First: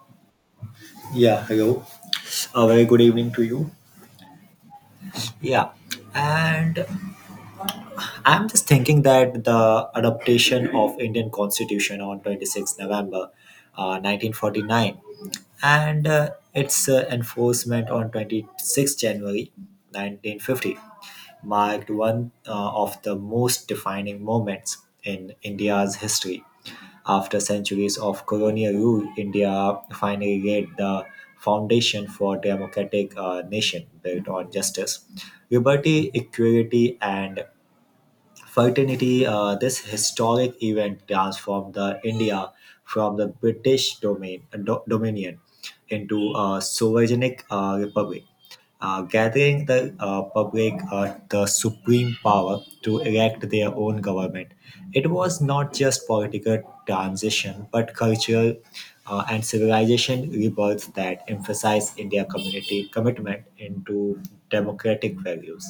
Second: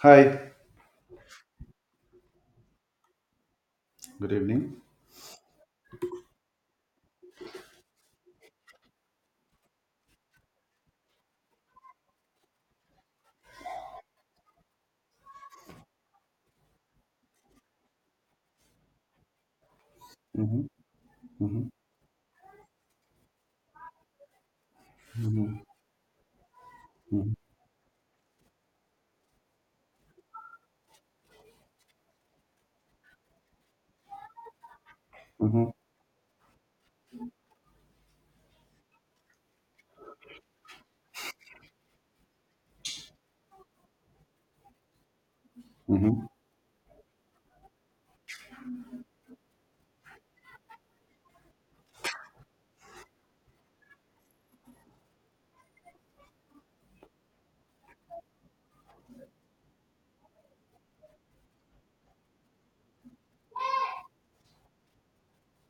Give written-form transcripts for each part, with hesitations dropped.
Hi, Yeah, hello. A very good evening to you. good evening. Yeah, and I'm just thinking that the adaptation of Indian Constitution on 26 November 1949 and its enforcement on 26 January hmm 1950 hmm marked one of the most defining moments in hmm India's history. After centuries of colonial rule, India finally laid the foundation for a democratic nation built on justice, hmm liberty, equality, and Fraternity. This historic event transformed the India from the British domain dominion hmm into a sovereign republic, gathering the public the supreme power to elect their own government. It was not just political transition, but cultural and civilization rebirth that emphasized India community commitment into democratic values.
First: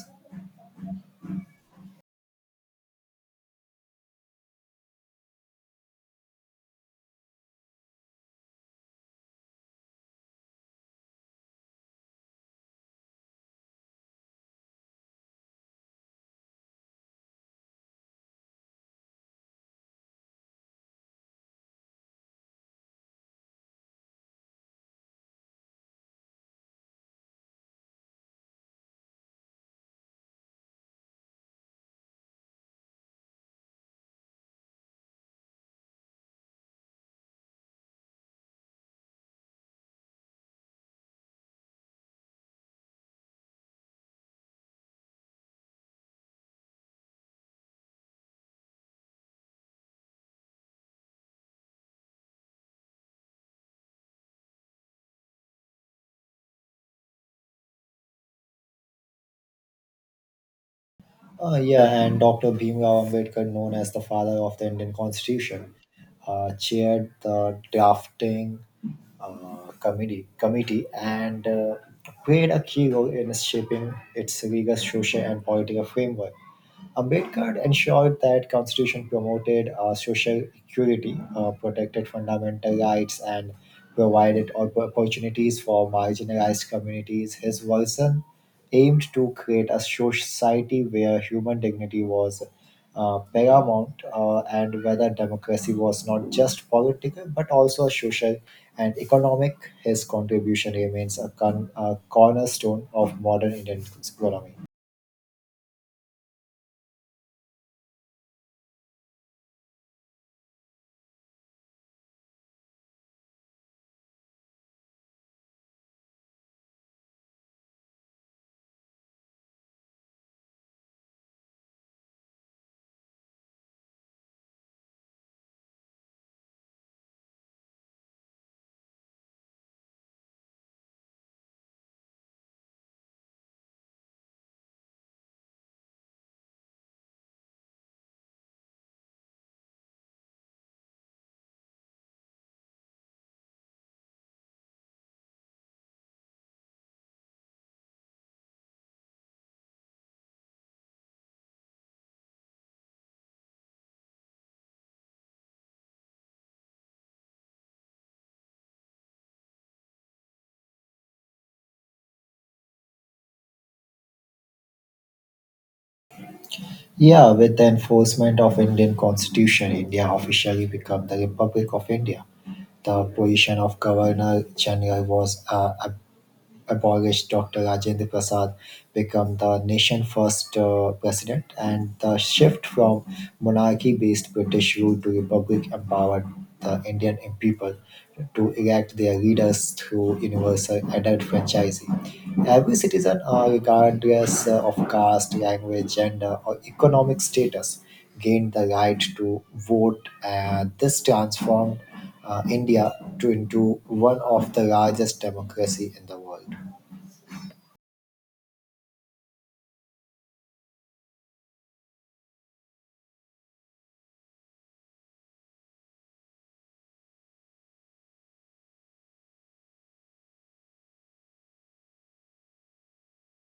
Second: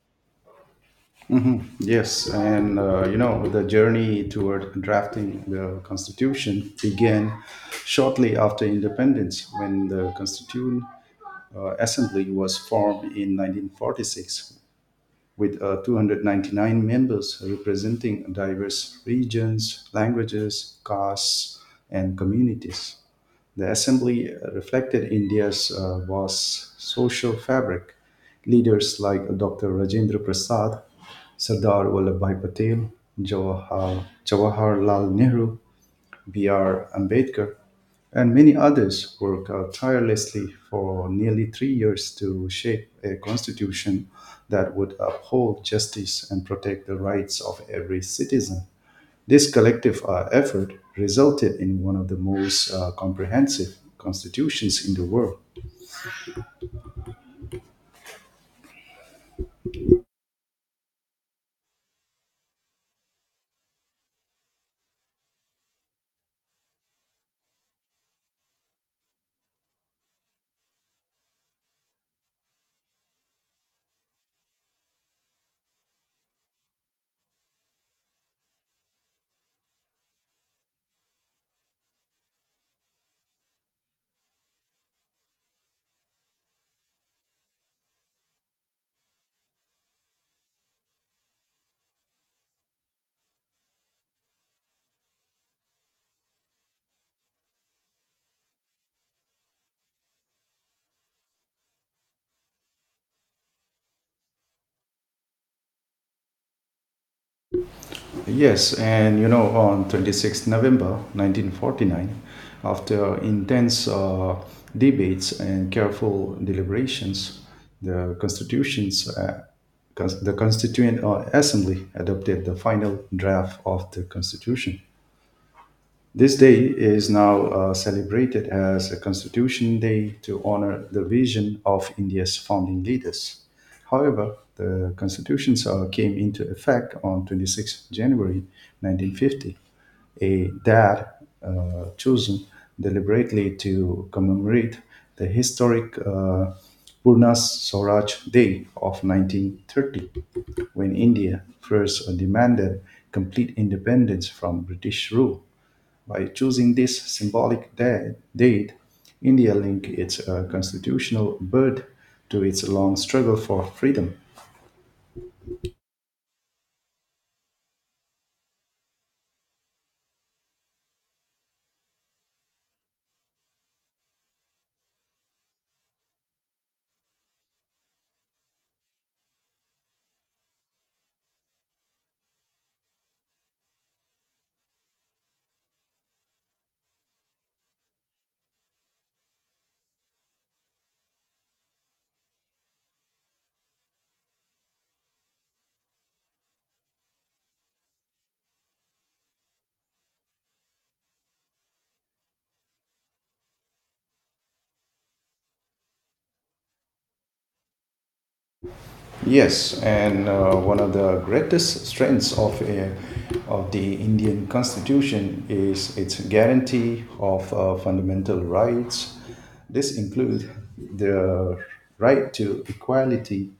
Yes, and you know, the journey toward drafting the Constitution began shortly after independence when the Constituent Assembly was formed in 1946 with 299 members representing diverse regions, languages, castes, and communities. The assembly reflected India's vast social fabric. Leaders like Dr. Rajendra Prasad, Sardar Vallabhbhai Patel, Jawaharlal Nehru, B.R. Ambedkar, and many others worked tirelessly for nearly 3 years to shape a constitution that would uphold justice and protect the rights of every citizen. This collective effort resulted in one of the most comprehensive constitutions in the world. Yeah, and Dr. Bhimrao Ambedkar, known as the father of the Indian Constitution, chaired the drafting committee and played a key role in shaping its rigorous social and political framework. Ambedkar ensured that constitution promoted social equality, protected fundamental rights, and opportunities for marginalized communities. His version aimed to create a society where human dignity was paramount and whether democracy was not just political but also social and economic. His contribution remains a cornerstone of modern Indian economy. Yes, and you know, on 26th November 1949, after intense debates and careful deliberations, the constitutions, uh, the Constituent Assembly adopted the final draft of the Constitution. This day is now celebrated as a Constitution Day to honor the vision of India's founding leaders. However, the Constitution came into effect on 26 January 1950, a date chosen deliberately to commemorate the historic Purna Swaraj Day of 1930, when India first demanded complete independence from British rule. By choosing this symbolic date, India linked its constitutional birth to its long struggle for freedom. Yeah, with the enforcement of Indian Constitution, India officially became the Republic of India. The position of Governor General was abolished. Dr. Rajendra Prasad become the nation's first president, and the shift from monarchy-based British rule to republic empowered the Indian people to elect their leaders through universal adult franchising. Every citizen, regardless of caste, language, gender, or economic status, gained the right to vote, and this transformed India to into one of the largest democracy in the world. Yes, and one of the greatest strengths of the Indian Constitution is its guarantee of fundamental rights. This includes the right to equality,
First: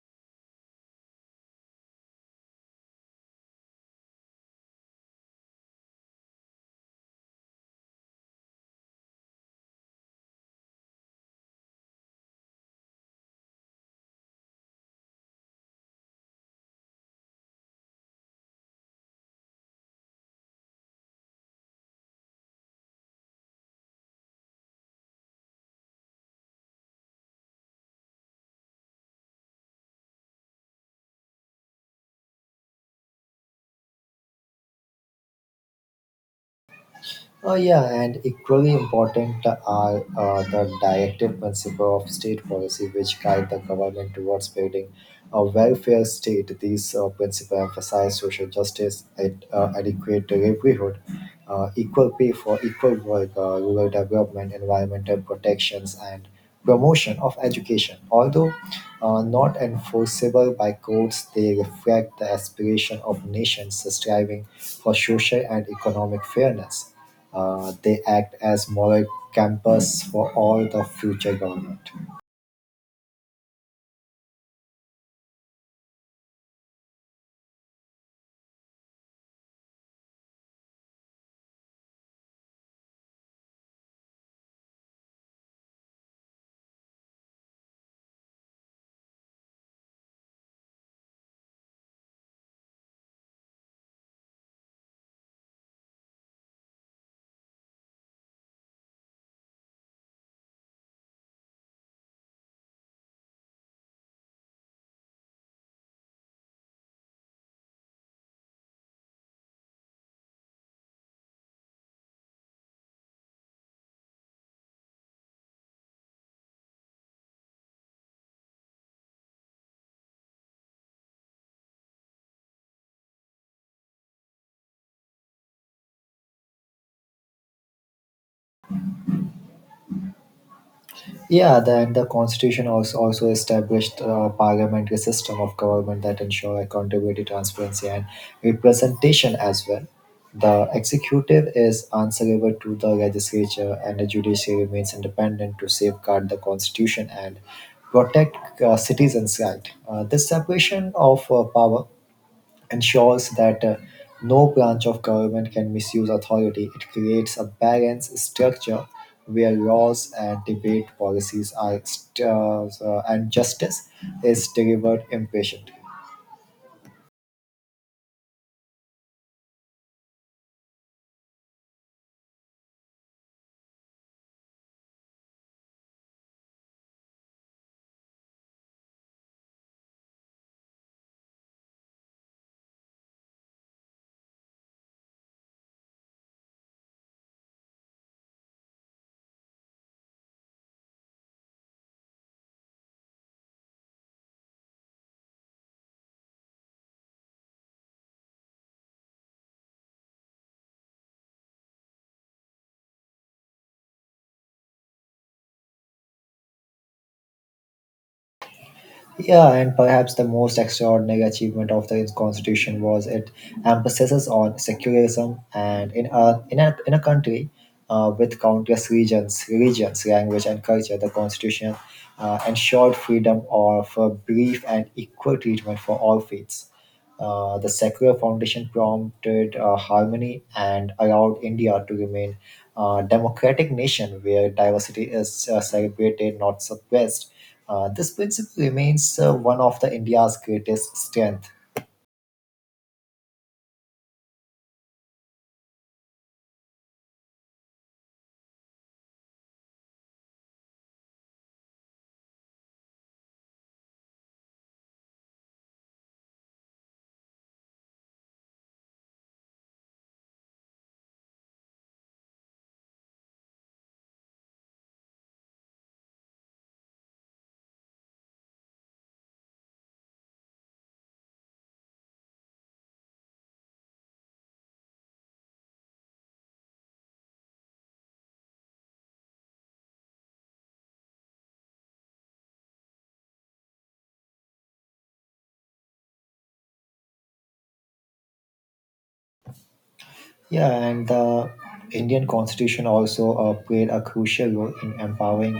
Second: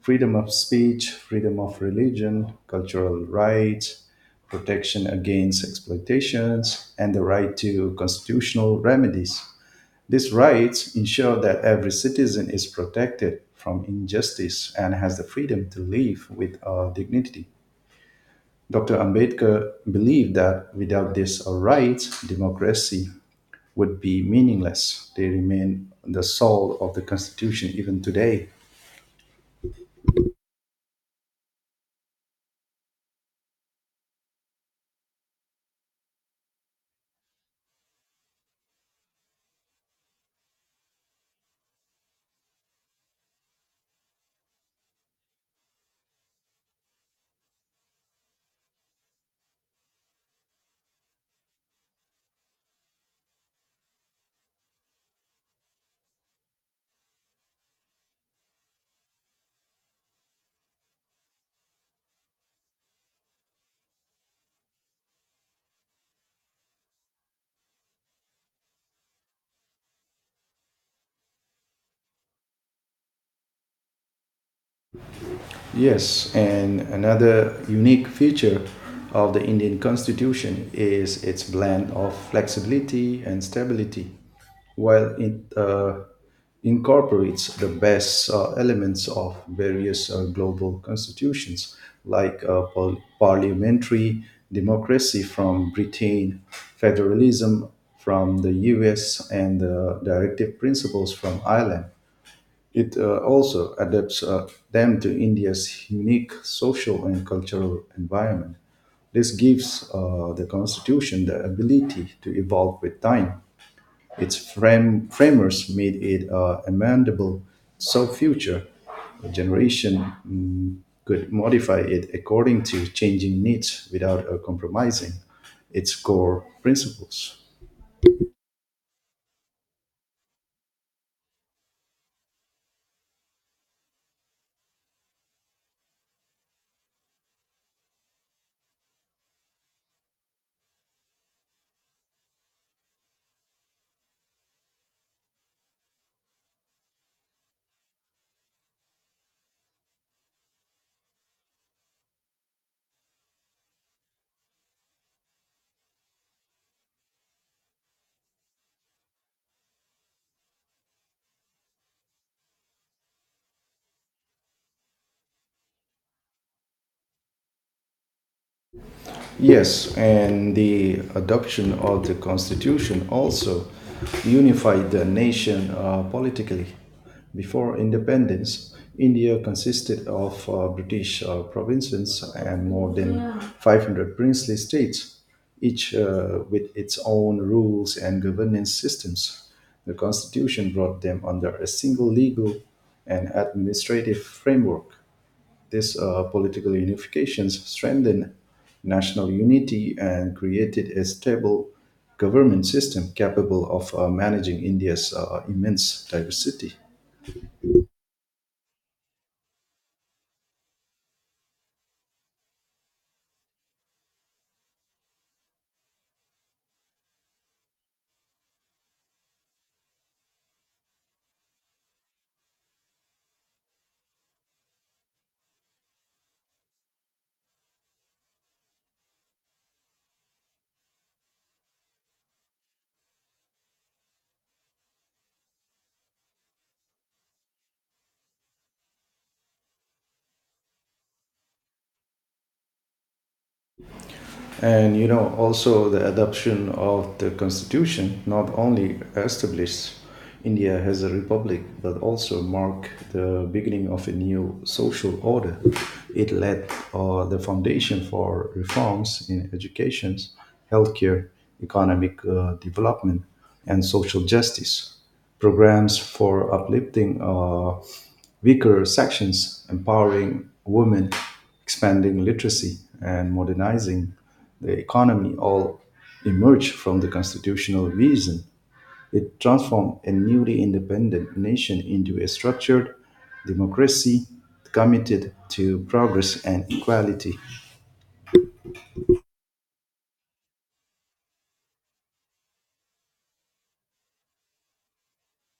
freedom of speech, freedom of religion, cultural rights, protection against exploitations, and the right to constitutional remedies. These rights ensure that every citizen is protected from injustice and has the freedom to live with dignity. Dr. Ambedkar believed that without these rights, democracy would be meaningless. They remain the soul of the Constitution even today. Oh yeah, and equally important are the directive principle of state policy, which guide the government towards building a welfare state. These principles emphasize social justice, adequate livelihood, equal pay for equal work, rural development, environmental protections, and promotion of education. Although not enforceable by courts, they reflect the aspiration of nations striving for social and economic fairness. They act as moral campus for all the future government. Yes, and another unique feature of the Indian constitution is its blend of flexibility and stability, while it incorporates the best elements of various global constitutions like parliamentary democracy from Britain, federalism from the US, and the directive principles from Ireland. It also adapts them to India's unique social and cultural environment. This gives the constitution the ability to evolve with time. Its framers made it amendable so future generation could modify it according to changing needs without compromising its core principles. Yeah, then the constitution also established a parliamentary system of government that ensure accountability, transparency, and representation as well. The executive is answerable to the legislature, and the judiciary remains independent to safeguard the constitution and protect citizens' right. This separation of power ensures that no branch of government can misuse authority. It creates a balanced structure where laws and debate policies and justice is delivered impatiently. Yes, and the adoption of the constitution also unified the nation politically. Before independence, India consisted of British provinces and more than 500 princely states, each with its own rules and governance systems. The constitution brought them under a single legal and administrative framework. This political unifications strengthened national unity and created a stable government system capable of managing India's immense diversity. Yeah, and perhaps the most extraordinary achievement of the constitution was it emphasizes on secularism and in a country with countless regions, religions, language, and culture, the constitution ensured freedom of belief and equal treatment for all faiths. The secular foundation prompted harmony and allowed India to remain a democratic nation where diversity is celebrated, not suppressed. This principle remains one of the India's greatest strength. And you know, also the adoption of the constitution not only established India as a republic, but also marked the beginning of a new social order. It led the foundation for reforms in education, healthcare, economic development, and social justice. Programs for uplifting weaker sections, empowering women, expanding literacy, and modernizing the economy all emerged from the constitutional vision. It transformed a newly independent nation into a structured democracy committed to progress and equality. Yeah, and the Indian Constitution also played a crucial role in empowering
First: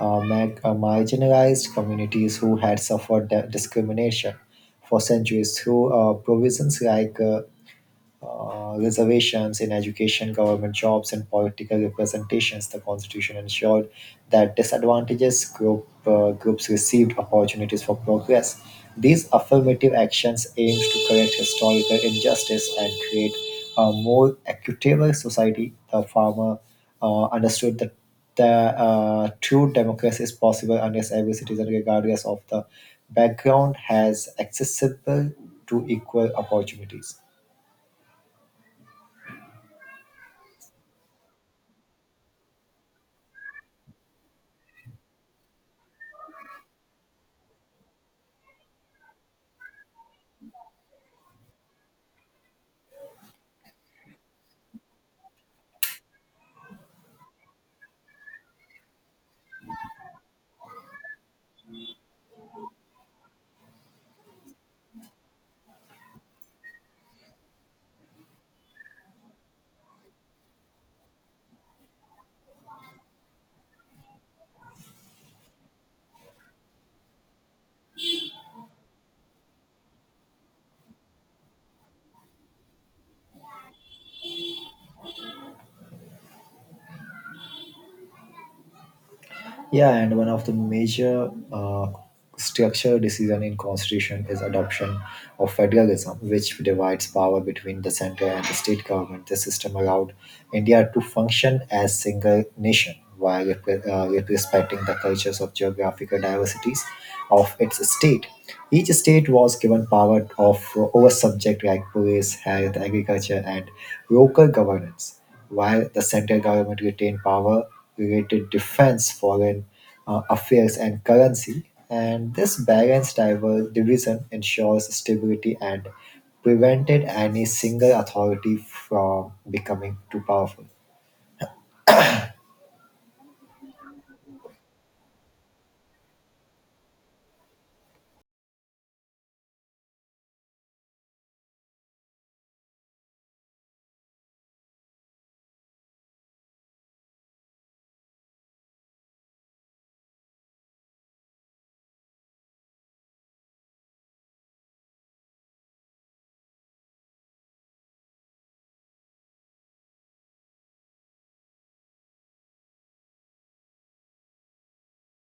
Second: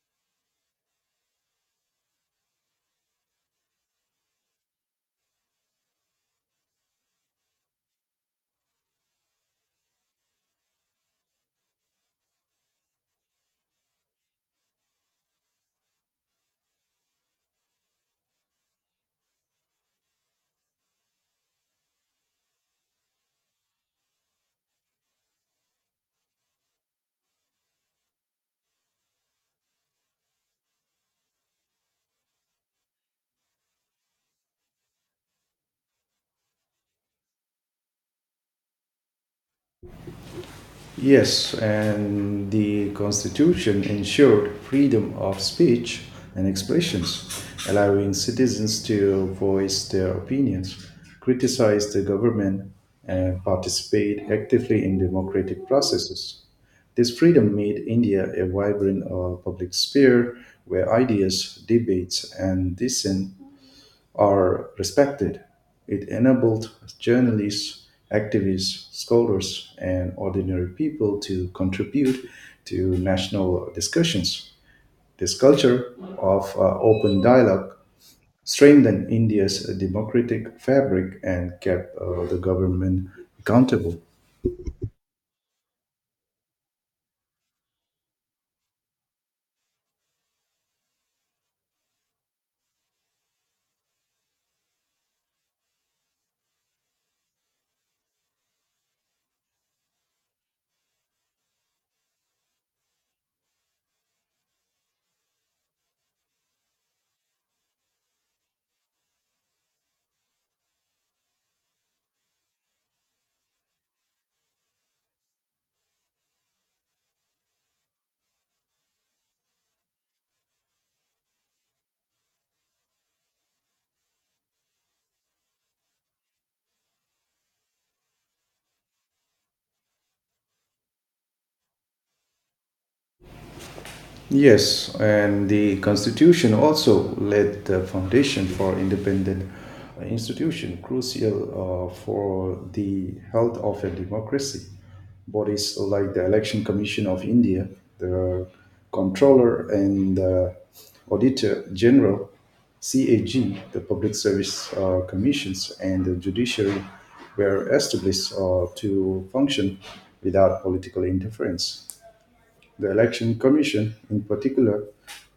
marginalized communities who had suffered discrimination for centuries through provisions like reservations in education, government jobs, and political representations, the Constitution ensured that groups received opportunities for progress. These affirmative actions aimed to correct historical injustice and create a more equitable society. The farmer understood that the true democracy is possible unless every citizen, regardless of the background, has accessible to equal opportunities. Yes, and the Constitution ensured freedom of speech and expressions, allowing citizens to voice their opinions, criticize the government, and participate actively in democratic processes. This freedom made India a vibrant public sphere where ideas, debates, and dissent are respected. It enabled journalists, activists, scholars, and ordinary people to contribute to national discussions. This culture of open dialogue strengthened India's democratic fabric and kept the government accountable. Yeah, and one of the major structural decision in constitution is adoption of federalism, which divides power between the central and the state government. The system allowed India to function as single nation while respecting the cultures of geographical diversities of its state. Each state was given power of over subject like police, health, agriculture, and local governance. While the central government retained power related defense, foreign affairs, and currency, and this balanced division ensures stability and prevented any single authority from becoming too powerful. Yes, and the constitution also laid the foundation for independent institution crucial for the health of a democracy. Bodies like the Election Commission of India, the Controller and the Auditor General CAG, the Public Service Commissions, and the Judiciary were established to function without political interference. The Election Commission, in particular,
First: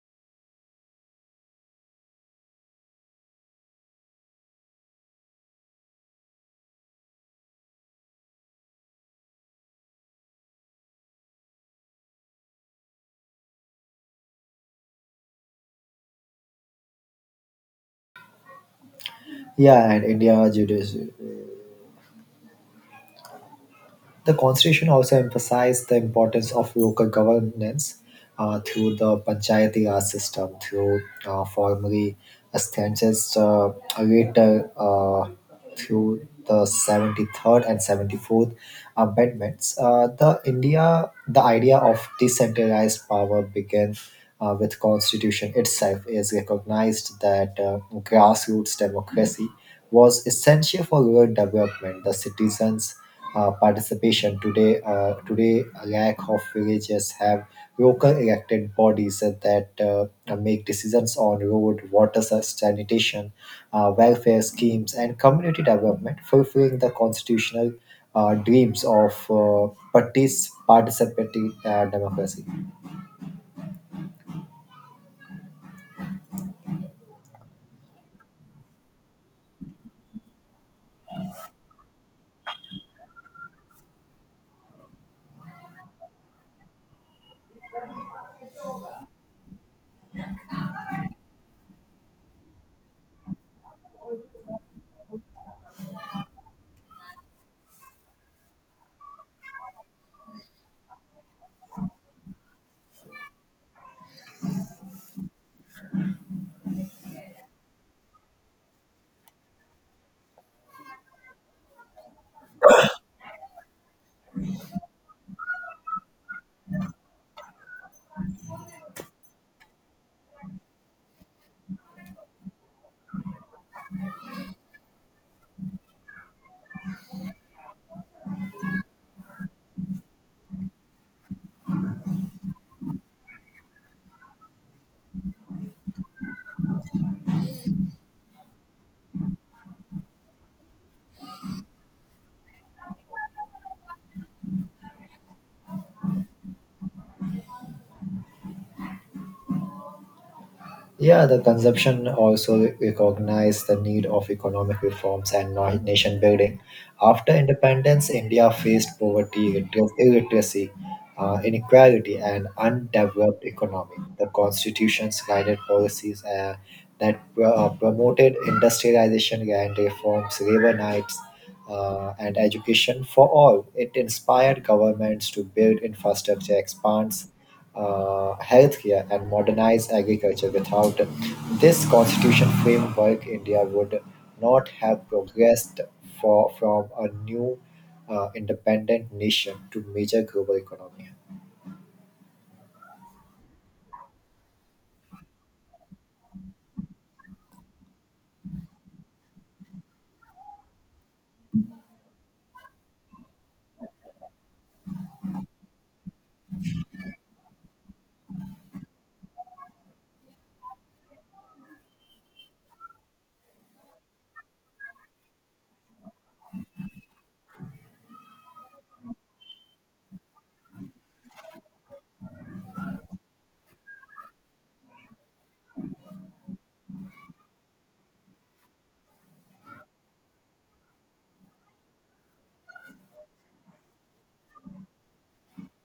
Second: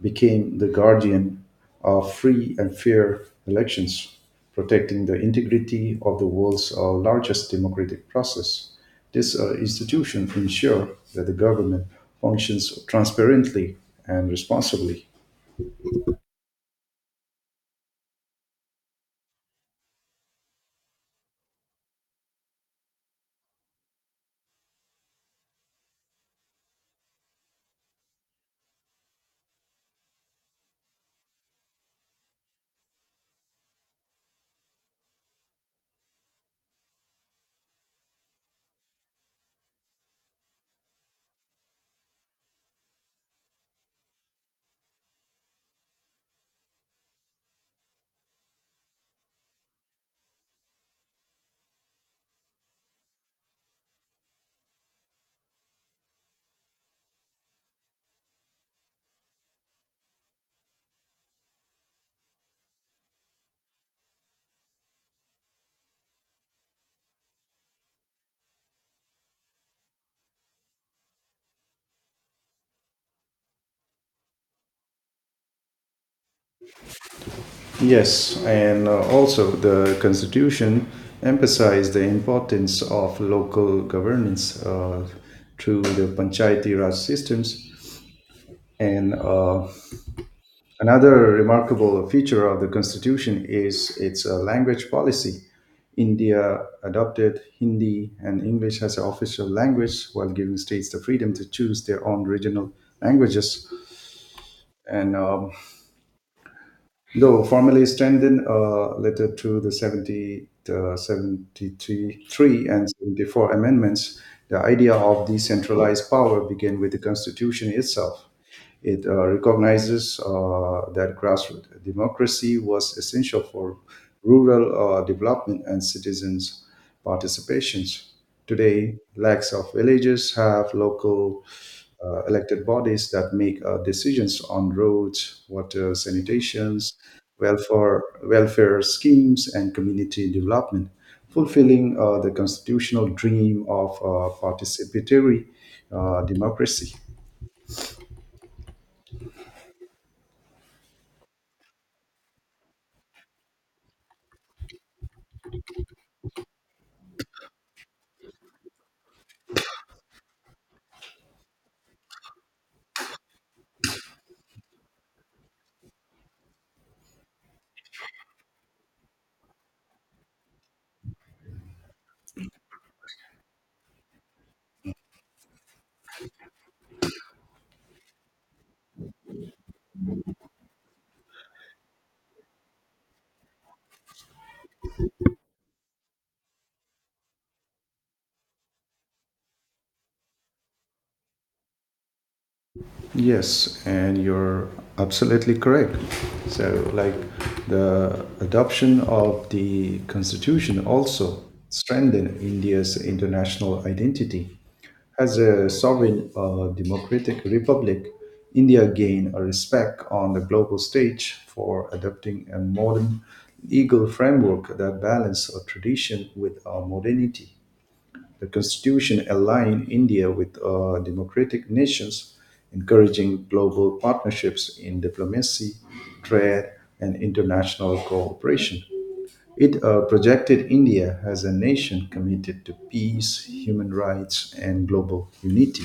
became the guardian of free and fair elections, protecting the integrity of the world's largest democratic process. This institution ensures that the government functions transparently and responsibly. Yeah, and India judici The constitution also emphasized the importance of local governance through the Panchayati Raj system, through formally established later through the 73rd and 74th amendments. The idea of decentralized power began with constitution itself is recognized that grassroots democracy was essential for rural development. The citizens participation. Today, a lack of villages have local elected bodies that make decisions on road, water, sanitation, welfare schemes, and community development, fulfilling the constitutional dreams of participatory democracy. Yes, and also the Constitution emphasized the importance of local governance through the Panchayati Raj systems and another remarkable feature of the Constitution is its language policy. India adopted Hindi and English as an official language while giving states the freedom to choose their own regional languages. And though formally strengthened a letter to the 73 three and 74 amendments, the idea of decentralized power began with the Constitution itself. It recognizes that grassroots democracy was essential for rural development and citizens' participations. Today, lakhs of villages have local elected bodies that make decisions on roads, water, sanitations, welfare schemes, and community development, fulfilling the constitutional dream of participatory democracy. Yeah, the consumption also recognized the need of economic reforms and nation building. After independence, India faced poverty, illiteracy, inequality, and undeveloped economy. The constitutions guided policies that promoted industrialization, land reforms, labor rights, and education for all. It inspired governments to build infrastructure, expands healthcare and modernize agriculture. Without this constitution framework, India would not have progressed from a new independent nation to major global economy. Yes, and you're absolutely correct. So, like the adoption of the constitution also strengthened India's international identity. As a sovereign democratic republic, India gained a respect on the global stage for adopting a modern legal framework that balances a tradition with modernity. The constitution aligned India with democratic nations, encouraging global partnerships in diplomacy, trade, and international cooperation. It projected India as a nation committed to peace, human rights, and global unity.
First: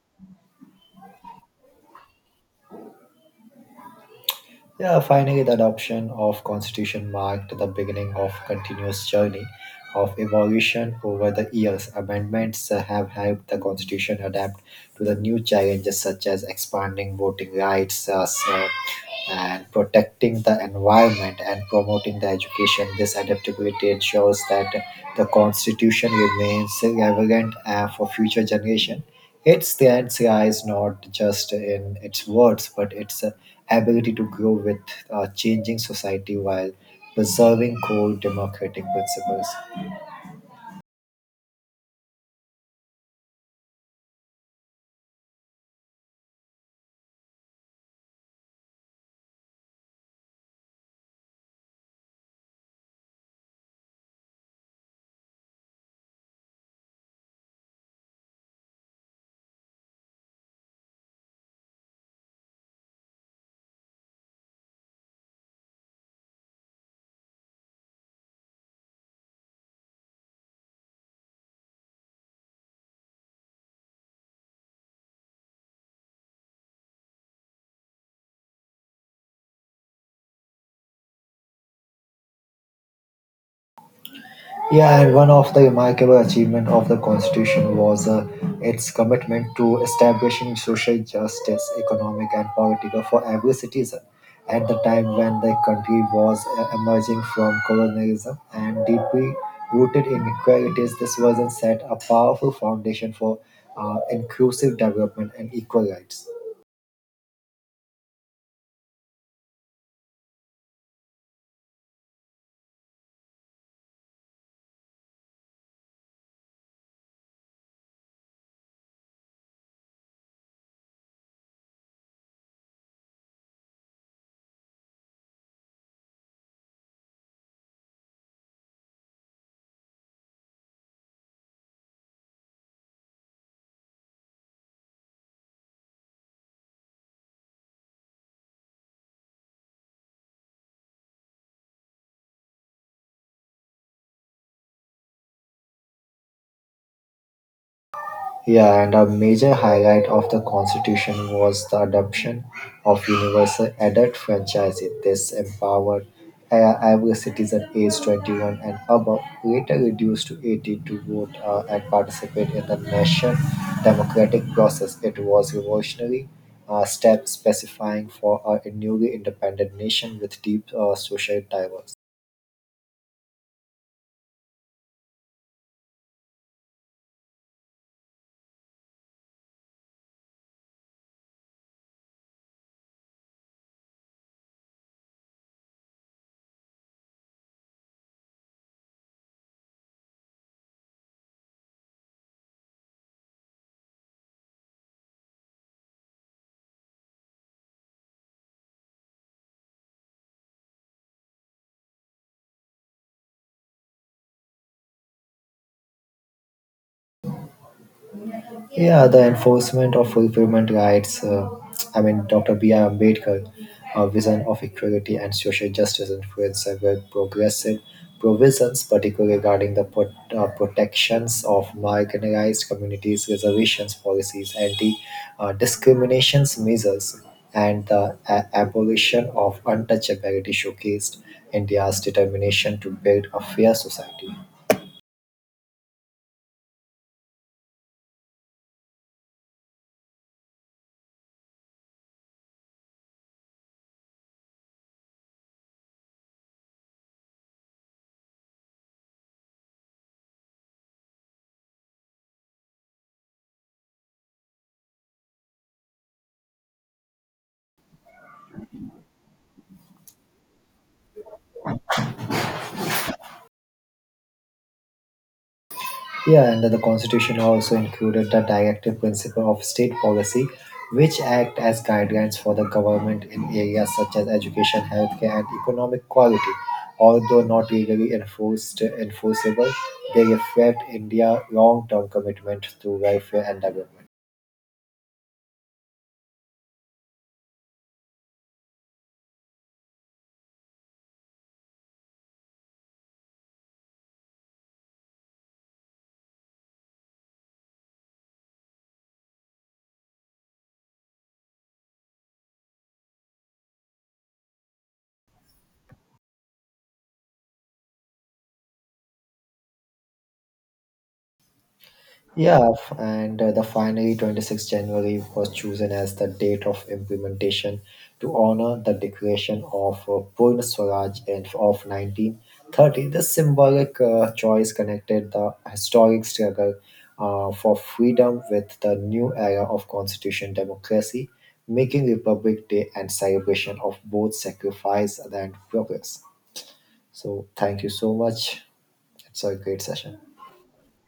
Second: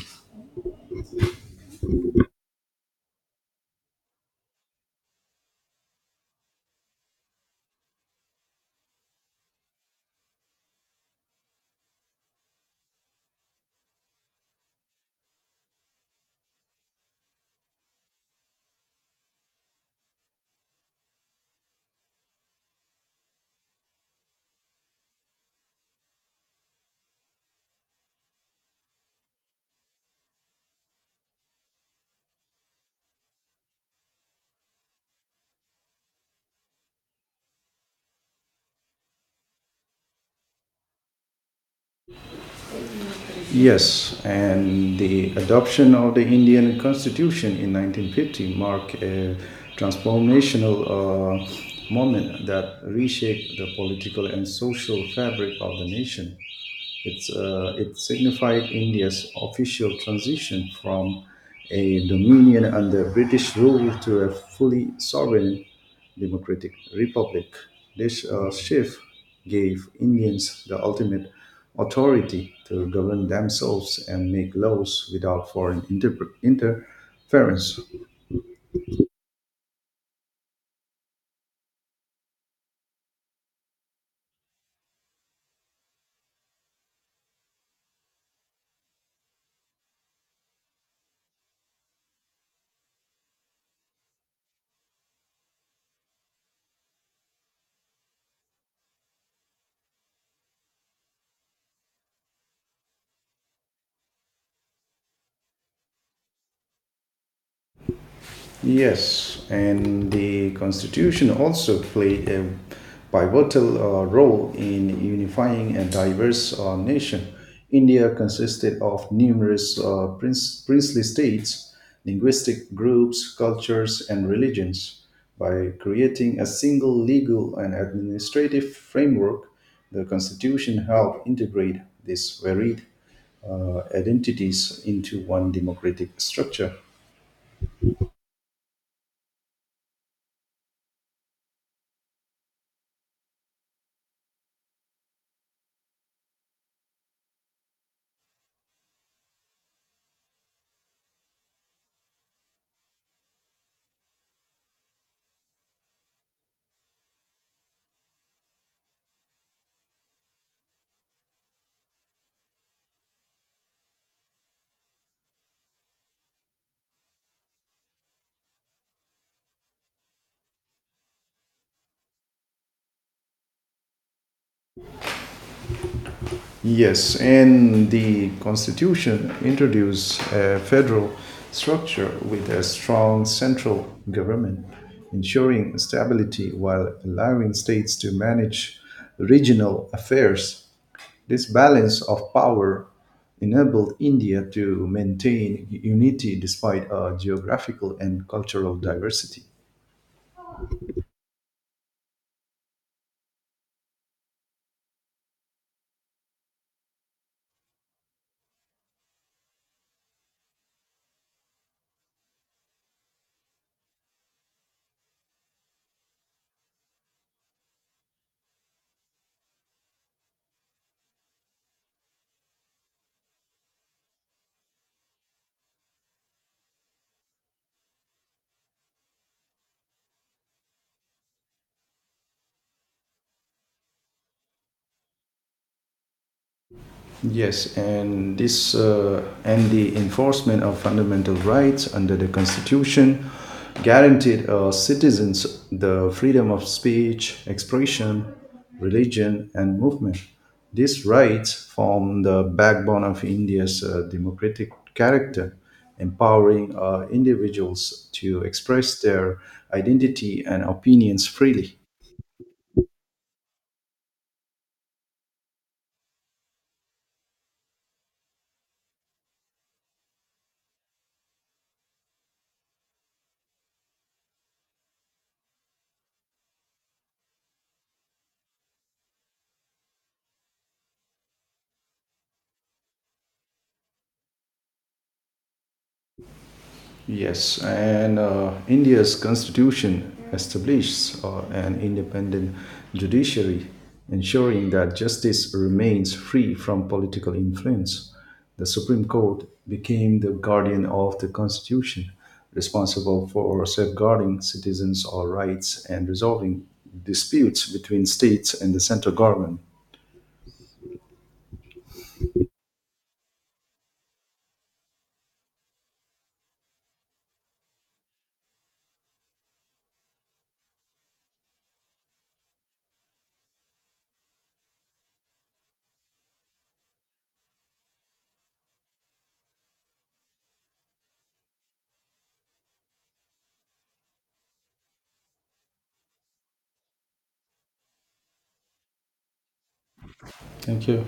Yeah, finally, the adoption of constitution marked the beginning of continuous journey of evolution over the years. Amendments have helped the constitution adapt to the new challenges such as expanding voting rights, and protecting the environment and promoting the education. This adaptability ensures that the constitution remains relevant for future generation. Its strength lies not just in its words, but its ability to grow with a changing society while preserving core democratic principles. Yes, and the adoption of the Indian Constitution in 1950 marked a transformational moment that reshaped the political and social fabric of the nation. It signified India's official transition from a dominion under British rule to a fully sovereign democratic republic. This shift gave Indians the ultimate authority to govern themselves and make laws without foreign interference. Yeah, and one of the remarkable achievements of the Constitution was its commitment to establishing social justice, economic and political, for every citizen. At the time when the country was emerging from colonialism and deeply rooted inequalities, this was set a powerful foundation for inclusive development and equal rights. Yes, and the Constitution also played a pivotal role in unifying a diverse nation. India consisted of numerous princely states, linguistic groups, cultures, and religions. By creating a single legal and administrative framework, the Constitution helped integrate these varied identities into one democratic structure. Yeah, and a major highlight of the Constitution was the adoption of universal adult franchise. This empowered every citizen aged 21 and above, later reduced to 18, to vote and participate in the nation democratic process. It was revolutionary step specifying for a newly independent nation with deep social diversity. Yes, and the constitution introduced a federal structure with a strong central government, ensuring stability while allowing states to manage regional affairs. This balance of power enabled India to maintain unity despite a geographical and cultural diversity. Yeah, the enforcement of fulfillment rights. I mean, Dr. B.R. Ambedkar, a vision of equality and social justice influenced several progressive provisions, particularly regarding the protections of marginalized communities, reservations policies, anti discriminations measures, and the abolition of untouchability showcased India's determination to build a fair society. Yes, and this and the enforcement of fundamental rights under the Constitution guaranteed citizens the freedom of speech, expression, religion, and movement. These rights form the backbone of India's democratic character, empowering individuals to express their identity and opinions freely. Yeah, and the Constitution also included the directive principle of state policy, which act as guidelines for the government in areas such as education, healthcare, and economic quality. Although not legally enforced, enforceable, they reflect India's long-term commitment to welfare and development. Yes, and India's constitution establishes an independent judiciary, ensuring that justice remains free from political influence. The Supreme Court became the guardian of the constitution, responsible for safeguarding citizens' all rights and resolving disputes between states and the central government. Yeah, f- and the finally 26th January was chosen as the date of implementation to honor the declaration of Purna Swaraj of 1930. This symbolic choice connected the historic struggle for freedom with the new era of constitution democracy, making Republic Day and celebration of both sacrifice and progress. So, thank you so much. It's a great session. Thank you.